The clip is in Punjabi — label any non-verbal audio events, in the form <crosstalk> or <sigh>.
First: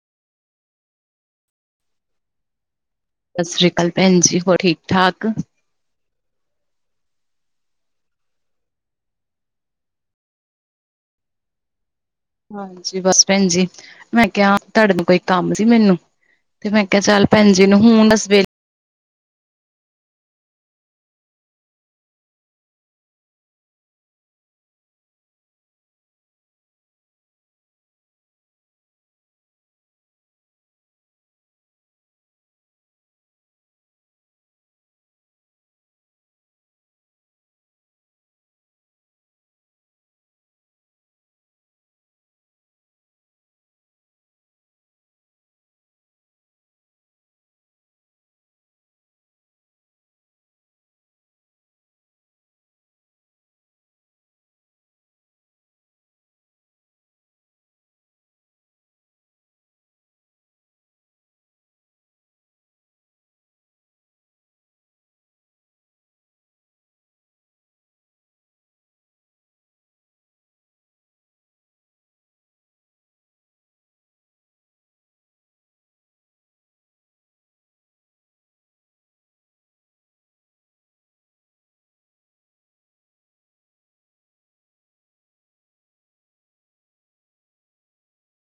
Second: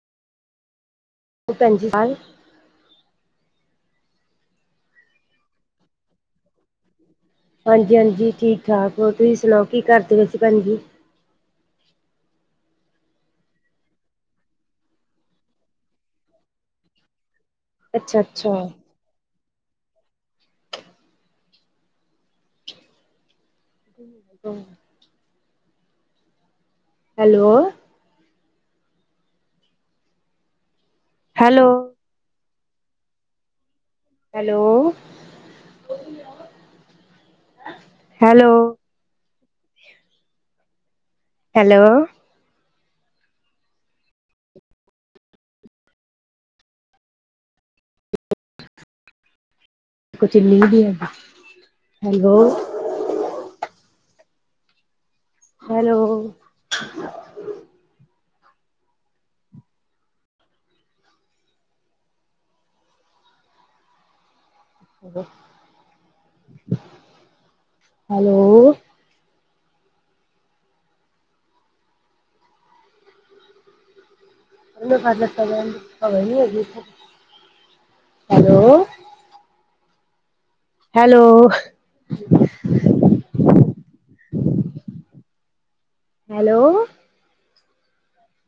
<unintelligible> ਸਤਿ ਸ੍ਰੀ ਅਕਾਲ ਭੈਣ ਜੀ ਹੋਰ ਠੀਕ ਠਾਕ ਹਾਂਜੀ ਹਾਂਜੀ ਠੀਕ ਠਾਕ ਹੋਰ ਤੁਸੀਂ ਸੁਣਾਓ ਕੀ ਕਰਦੇ ਪਏ ਸੀ ਭੈਣ ਜੀ ਹਾਂਜੀ ਬਸ ਭੈਣ ਜੀ ਮੈਂ ਕਿਹਾ ਤੁਹਾਡੇ ਨੂੰ ਕੋਈ ਕੰਮ ਸੀ ਮੈਨੂੰ ਤੇ ਮੈਂ ਕਿਹਾ ਚੱਲ ਪੈਨਜੀੇ ਨੂੰ ਹੁਣ ਅੱਛਾ ਦੱਸ ਅੱਛਾ। <unintelligible> ਹੈਲੋ ਹੈਲੋ ਹੈਲੋ-ਹੈਲੋ ਹੈਲੋ ਕੁਛ ਇੰਨੀ ਵੀ ਹੈਗੀ hello hello hello hello hello hello